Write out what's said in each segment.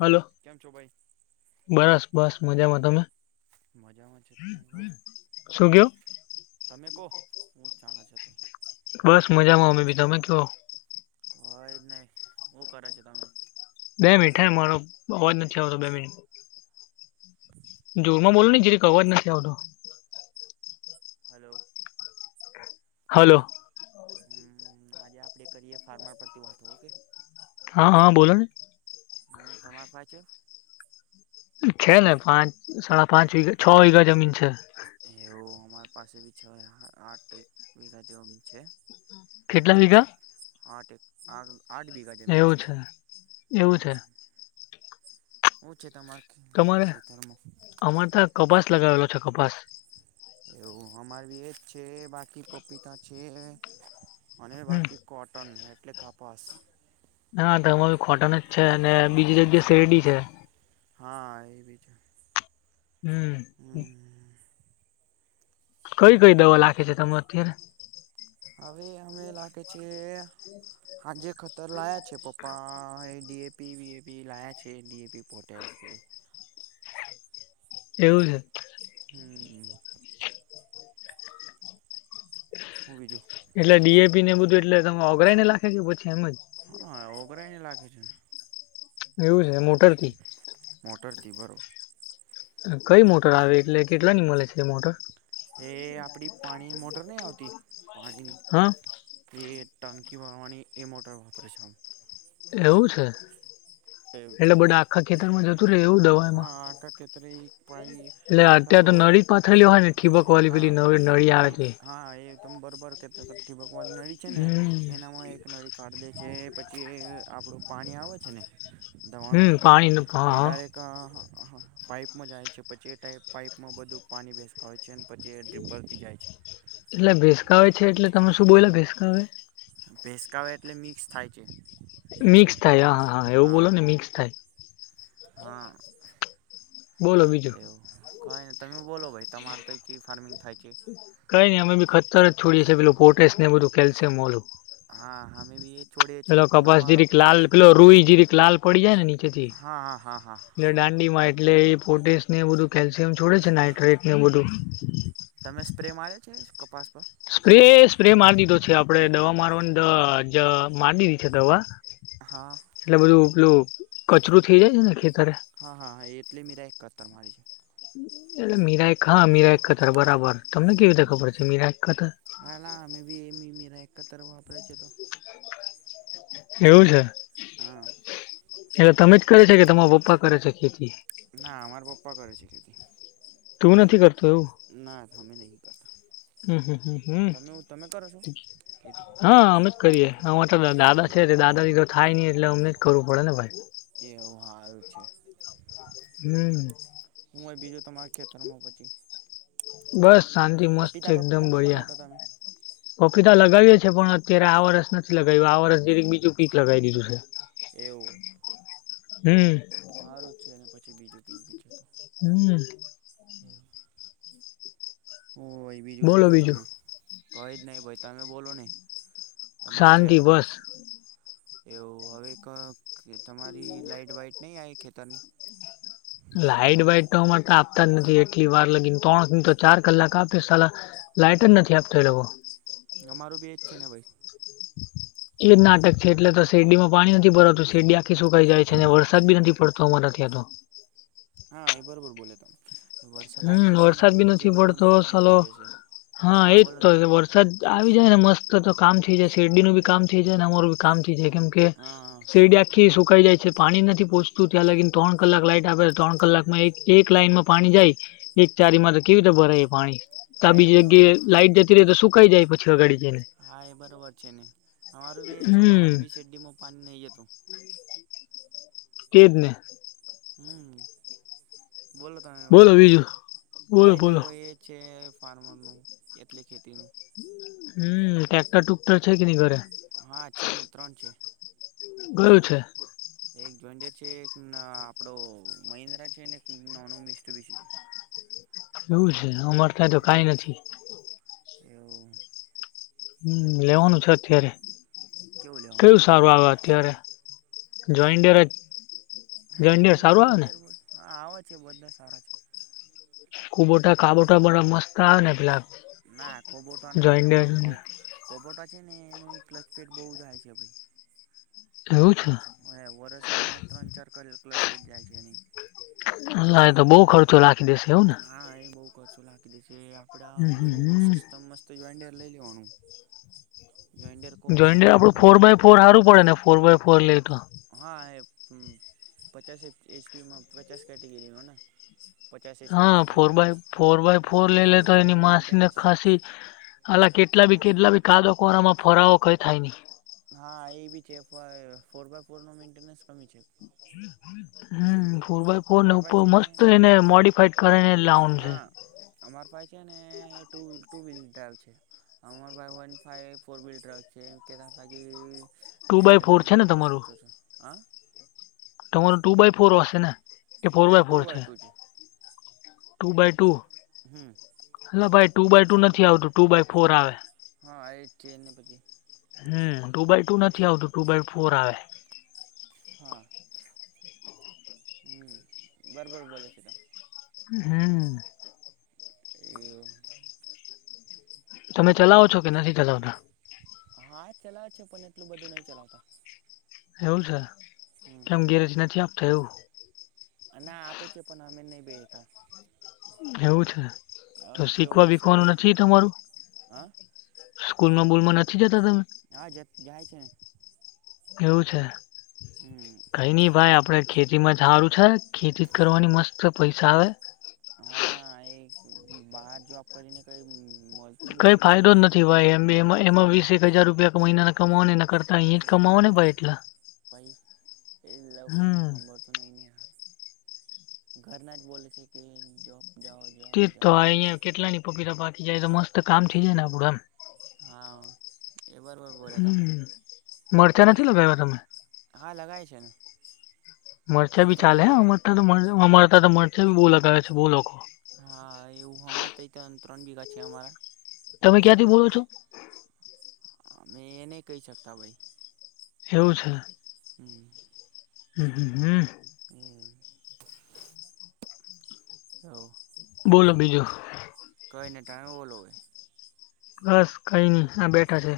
Hello કેમ છો ભાઈ બસ બસ મજામાં તમે? મજામાં છે તમે હો. શું કયો તમે કો હું ચાલે છે. તઈ બસ મજામાં અમે બી તમે કયો? હોય જ નહીં હું કરે છે તમે? બે મિનિટ હે મારો અવાજ નથી આવતો બે મિનિટ. જોરમાં બોલ ને જરિક ક અવાજ નથી આવતો. હલો. હલો. આજે આપડે કરીએ ફાર્મર પરથી વાતો ઓકે. હા હા બોલોને. હમ્મ તમાર પાહે છે? છે ને પાંચ સાડા પાંચ વી છો વીગા જમીન છે. એવું અમારી પાસે બી છ આઠ વિગા જમીન છે. કેટલા હો વીઘા આઠ એ આ એવું છે એવું છે. હમ હું છે તમાર તમારે અમારે ત્યાં કપાસ લગાવેલો છે કપાસ. એવું અમાર એજ છે બાકી પપીતા છે અને હમ બાકી કોટન એટલે કપાસ. ના તોમાં બી કોટન જ છે અને બીજી જગ્યા શેરડી છે. હા, એ બી છે. હમ્મ હમ્મ. હમ કઈ કઈ હમ દવા લાખે છે તમે અત્યારે? હવે અમે લાગે છે હા જે ખતર લાયા છે પપ્પા એ ડી એ પી વી એ પી લાયા છે એ ડીએપી પોતે જ. [inaudible] એવું છે. હમ્મ. હું બીજું એટલે ડી એ પી ને એ બધું એટલે તમે ઓઘરાઈને લાખે કે પછી એમ જ? હા [inaudible] એવું છે. મોટર કી. મોટર કી, બરોબર. એટલે કંઈ મોટર આવે એટલે કેટલા ની મલે છે એ મોટર? એ આપડી પાણી મોટર નહીં આવતી પાણીની? હા એ ટંકી ભરવાની એ મોટર વાપરે છે આમ. એવું છે. એવું છે એટલે બધા આખા ખેતરમાં જત હા. આખા ખેતરે એટલે ઈ [unintelligible] પહેલી નવી નળી આવે છે. [unintelligible] નળી છે ને હમ એનામાં એક નળી કાઢ દે જે પછી આપણું પાણી આવે છે ને હમ્મ. પાણી નું, હા, હા. હા, હા, હા. પાઈપમાં જાય છે પછી એ ટાઈપ પાઈપમાં બધું પાણી બેસતા હોય છે અને એ પછી એ ડ્રીપરથી જાય છે. એટલે ભેસકાવે છે એટલે તમે શું બોઈલાં ભેસકાવે? ભેંસકાવે એટલે મિક્સ થાય છે. મિક્સ થાય, હા, હા, હા એવું બોલો ને મિક્સ થાય. હા બોલો બીજું એવું કાંઈ નથ તમે બોલો ભાઈ તમારે તેઈ કેવી ફાર્મિંગ થાય છે? કંઈ નઈ અમે બી ખતર જ છોડીએ છીએ પેલું પોટેશ ને એ બધું કેલ્શિયમ ઓલું. હા અમે બી એ છોડીએ પેલો છીએ પણ કપાસ અમારો જીરીક લાલ પેલો રૂઈ જીરીક લાલ પડી જાય ની તેથી, હા હા હા હા ને દાંડી માં એટલે ઈ પોટેશને એવું બધું કેલ શિયમ છોડે છે નાઇટરેટ ને એ બધું. તમે સ્પ્રે માર્યો છે કપાસ પર સ્પ્રે-સ્પ્રે માર દીધો છે આપણે દવા મારવાની દવા જ મારી દીધી છે દવા. હા એટલે બધું પેલું કચરું થઇ જાય છે ને ખેત હા, હા, હા, એટલે મીરા એ કત્તર મારી. એટલે મીરાય હા મીરાય ખતર બરા બર. તમને કેવી રીતે હમ ખબર છે મીરા એ કતર હાલા અમે બી [unintelligible] વાપરે છે તો. એવું છે. હા એટલે તમે જ કરે છે કે તમારા પપ્પા કરે છે ખેતી? ના અમાર પપ્પા કરે છે ખેતી. તું નથી કર ના, ના અમે નહીં. કરતા હમ્મ-હમ્મ-હમ્મ-હમ્મ! તમે તમે કરો છો ખેતી હા અમે જ કરીએ. અમાર તો દાદા એવું છે, તે દાદાજી તો થાય નહીં, એટલે અમને જ કરવું પડે ને ભાઈ. એવું, હારું છે. હમ્મ. હું હે બીજું તમારા ખેતરમાં પછી? બસ શાંતિ મસ્ત પપીતા એકદમ પપીતા નહીં લગાવતા તમે બઢિયાં. [unintelligible] લગાવીએ છીએ, પણ અત્યારે આ વર્ષ નથી લગાવ્યું, આ વર્ષ જીરીક બીજું કીક લગાવી દીધું છે. એવું. હમ મારું જ છેને પછી બીજું [unintelligible] હમ્મ. ઓ ભાઈ બીજું બોલો તમે, કહે જ નહીં ભાઈ તમે બોલો ને. તમારી કે. શાંતિ બસ એવું હવે તમારી લાઈટ વાઈટ નહી આવે ખેતરની? લાઈટ વાાઈટ તો અમારે તો આપતા જ નથી એટલી વાર લગીને ત્રણ ની તો ચાર કલાક આપી સલા. લાઈટર નથી આપતો લેવો. અમારું બી એજ છે ને ભાઈ. એ જ નાટક છે. એટલે તો શેરડી માં પાણી નથી ભરાતું. શેરડી આખી સુકાઈ જાય છે. અને વરસાદ બી નથી પડતો અમારા. [unintelligible] હા એ બરોબર બોલે તો. વરસાદ હમ આવી જશે ને વરસાદ તો બી પછી એ નથી બને પડતો મોટર બંધ સાલો થઈ જશે. હા એજ બોલો ને. તો. વરસાદ આવી જાય ને મસ્ત. તો કામ થઈ જાય, શેરડી નનું બી કામ થઈ જાય, અને અમારું કામ થઈ જાય. કેમ કે હા શેરડી આખી સુંકાઈ જાય છે. પાણી નથી પોહચતું ત્યાં લાગીને ત્રણ કલાક લાઈટ આવે. ત્રણ કલાકમાં એક લાઈનમાં પાણી જાય. એક ચારી માં તો કેવી રીતે ભરાય પાણી. હા તો એ બીજી બરોબર જગ્યાએ લાઈટ જતી રે તો શ કઈ જાય પછી ગાડી. હા! એ બરોબર છે ને, અમારું બી એ છે, હમ અમારી બી શેરડીમાં પાણી નહી જતું. કેજ ને. હમ બોલો તમે બોલો ભાઈ, બીજું બોલો કઈ ને બોલો ભાઈ એ છે. ફાર્મર નું એટલે ખેતી ન હમ ટટેક્ટર ટુક્ટર છે કે ન ઘરે? હા છે ને ત્રણ છે. કયું છે? એક જોિર છે, એક આપડો મિન્દ્રા છે, નોનુ મિસ્ટુ. એવું છે, અમર ત તો કઈ નથી. [inaudible] હમ લેવાનું છે, અત્યારે કેવું લેવાનું કયું છે. સારું આવે અત્યારે. જઈન્ટન્ટરજ. હ જો છે બધા સારા છે. [unintelligible] કુબટા કાબોટા બડા [unintelligible] ના કોબોટા નઈ લેવાનું. કોબોટો ને એનું ક્લચપેટ બહુ જાય છે ભાઈ. એવું છે? વર્ષમાં ત્રણ ચાર ક્લચપેટ જાય છે એની. ના એ તો બહું ખર્ચો લાગે. હા એ બહું ખર્ચો લાગી દે છે. આપડા હમ હમ આપડું સસ્ત હમ મસ્ત જો. લઈ લેવાનું. જોઈન્ડર કો જોઈડ મહિન્દ્રા આપડું કો ફોર બાય ફોર સારું પડે ને. ફોર બાય ફોર લઈ તો. હા! એ પચાસ એચપીમાં પચાસ કેટેગરીમાં ને. પચાસ એચપીની હા! ફોર કેટેગરીનો બાય ફોર બાય હા ફોર એ લઈ લે સારું તો, છે એની એનો માસીને મેન્ટેનન્સ ખાસી. અલા કેટલા બી હા કેટલા બી, કાદો કોરામાં ફરાવો કઈ થાય નહી. હા! એ બી છે. ફોર બાય ફોર નો મેન્ટનસ કમી છે. ટુ હમ વ્હીલથી ફોર બાય ફોર ને અમારી પાસે ઉપર છે ને મસ્ત એને મોડીફાઈડ કરને લઉન્ડ છે. હા અમાર પાસે છે ને, ટુ વ્લ ટુ [unintelligible] બાય ફોર મેન્ટનસ છે ને બહૂં કો તમારું ઓછો છે હ. ટુ બાય ફોર ને એસે ને? કે ફોર ના. ટુ ફોર બાય ટુ છે. Two by two? હમ હ ભાઈ ટુ બાય ટુ નથી આવતું. ટુ બાય ફોર આવે. હા! એ જ છે એને પછી. હમ! ટુ બાય ટુ નથી આવતું. ટુ બાય ફોર આવે. હા! હમ બરોબર બોલે છે તમે. હમ! [inaudible] તમે ચલાવો છો કે નથી ચલાવતા? હા ચલાવે છે. પણ એટલું બધું નહી ચલાવતા. એવું છે. હમ કેમ ગેરજ નથી આપતો એવું? ના આપે છે. પણ અમે નહી બેહેતા. એવું છે. તો શીખવા સવય બીખવાનું નથી તમારું? હા સ્કૂલ માં બૂલમાં નથી જતી? હા! જ જાય છે. એવું છે. હમ કઈ નહીં ભાઈ આપડે. ખેતી માં ઝાજુ છે ખેતી કરવાની મસ્ત પૈસા આવે. હા ના એક બહાર જોબ કરીને કઈ. [unintelligible] કઈ ફાયદો જ નથી ભાઈ. એમ એમાં વીસે એક હજાર રૂપિયા મહિના કમાવ ને એન કરતા. અહીંયા જ કમાવો ને હમ ભાઈ એટલા. પઈ એ લોકોને હમ સાંભળતું નહી. ઘરના જ બોલે છે. કે જોબ જાઓ જોબ તેજ તો. આ જાઓ અહિયાયા કેટલાની પપીતા પાકી જાય તો, મસ્ત કામ થઈ જાય ને આપડું એમ. હા! એ બરોબર બોલે તમ હમ મરચા નથી લગયા તમે? હા લગાય છે ને એ મરચાં બી ત્રણ ચાલે. વીઘા અમરતા અમરતા તો મરચા ભી બહુ લગાવે છે બહુ લોકો. હા એવું અમારે તો ત્રણ વીઘા છે અમારા. તમે ક્યાંથી બોલો છો? અમે નહી કઈ શકતા ભાઈ. એવું છે? હમ! હમ હ હમ! [inaudible] બોલો બીજું. [unintelligible] [unintelligible] બસ કઈ નહી. આ બેઠા છે.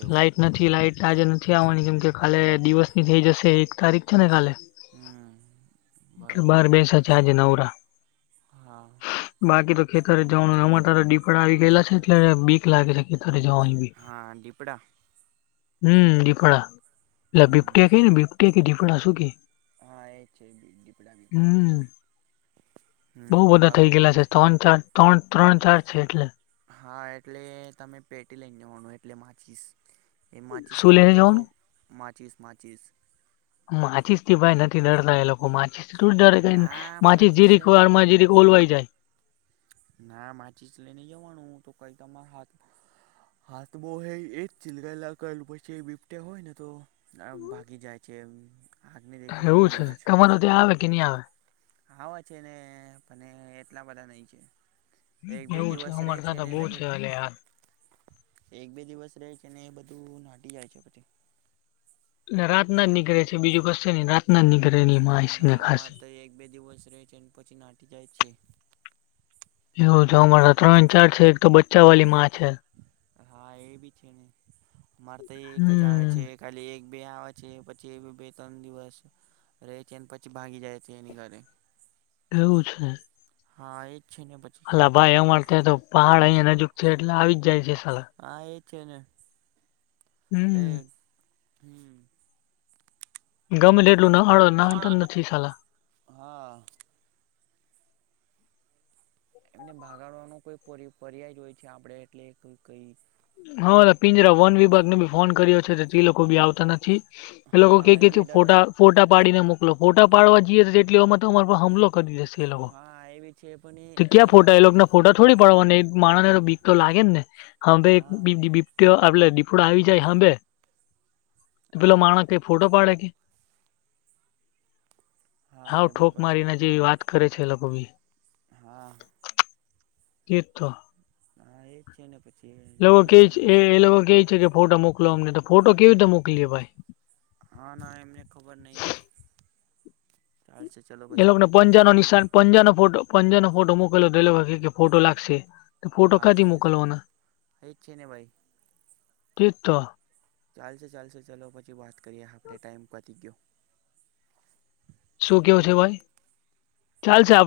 એવું લાાઈટ નથી લાાઈટ. આજે નથી આવવાની. કેમ કે કાલે દિવસની થઈ જશે. એક તારીખ છે ને એટલે હમ. બાર બરોબર બેસા છે આજે નવરા. હા! બાકી તો ખેતર જવાનું. આમા તો દીપડા આવી ગયેલા છે. એટ બીક લાગે છે રે જવાની બી હા દીપડા હમ દીપડા. લ હમ બિબટિયા ક ને બિબટિયા કે દીપડાસુ કે. હા એજ છે. દીપડા દીપડા હમ બહુ બધા થઇ ગેલા છે ત્રણ ચાર ત્રણ ત્રણ ચાર છે હા એટલે તમે પેટી લઈ જવાનુ એટલે માચીશ એ માચીસ શું હોય ને લઈને તો જવાનું માચીસ માચીસ માચીસ થી ભાઈ નથી ડરતા એ લોકો માચીસ દૂર તારે કઈ નઈ ના માચીસ જીરિક લઈને વાર મા જરીક ઓલવાઈ જાય ના માચીજ લઈ નઈ જવાનું કઈ તમાર હાથ માં હાથ બો હે એજ ચીલગલા પછી બીપત્યા હોય ને તો ભાગી જાય છે એમ [inaudible] એવું છે તમારે ત્યાં આવે કે ની આવે આવા છે ને પણે એટલા બધા નહીં છે એક બે એવું છે દિવસ અમર રહે તા તો ને બહુ લગે છે અલયા એક બે દિવસ રહે છે ને એ બધું નાટી જાય છે પછી રાત ના જ નીકળે છે બીજું કશે ની રાત ના નીક નીકળે ના અમારે તો એક બે દિવસ રહે છે અને પછી નાઠી જાય છે એવું જો અમારા ત્રણ ચાર છે એક તો બચ્ચા વાલી માં છે હા એ બી છે ને મારે તો એ એક જ આવે હમ છે ખાલી એક બે આવે છે પછી બી બે ત્રણ દિવસ રે છે અને પછી ભાગી જાય છે એની ઘરે એવું છે હા એ અલા ભાઈ અમાર ત્યા તો પહાડ અહીયા નજીક છે એટલે આવી જ જાય છે. સાલા હા એ છે ને. એ હમ. હમ. ગમે એટલું નાગડો નાહતા જ નથી સાલા. હા એમને ભાગાડવાનો કોઈ પર્યાય જ હોય છે આપડે એટલે કઈ. હા પિંજરા વન વિભાગને બી ફોન કર્યો છે તે લોકો બી આવતા નથી. એ લોકો હા કે કે બી તું ડર ફોટા ફોટા પાડીને મોકલો ફોટા પાડવા જઈએ એટલે એટલી વાર માં હમલો કરી દેશે એ લોકો હા એ બી છે પણ તો ક્યાં આપ ફોટા એ લોકો ના ફોટા થોડી પાડવાને એક માણસ ને બીક તો લાગે ને હમભે હા બીપયો આપડે દીપોડો આવી જાય હાંભે તો પેલો હા માણ કઈ ફોટો પાડે કે હા એ ઠોક બરાબર છે મારીને જેવી વાત કરે છે એ લોકો ભી હા તે જ તો હા એજ છે ને પછી એ લોકો કે દીપડે છે આમ જ એ એ લોકો કે છે કે ફોટો મુક મોકલો અમને તો ફોટો કેવી રીતે મોકલિયે ભાઈ હા ના એમને ખબર નહિ એ લોકોને પંજાનો નિશાન પંજાનો ફોટો પંજાનો ફોટો મોકલે લો એ લોકો કે ફોટો લાગશે તો ફોટો હા ક્યાંથી ચાલ મોકલવાના એજ છે ને ભાઈ તે તો. ચાલશે ચાલશે ચાલો પછી વાત કરીએ આપડે ટાઈમ પતી ગયો. શું કેવું છે ભાઈ ચાલ છે આપડા.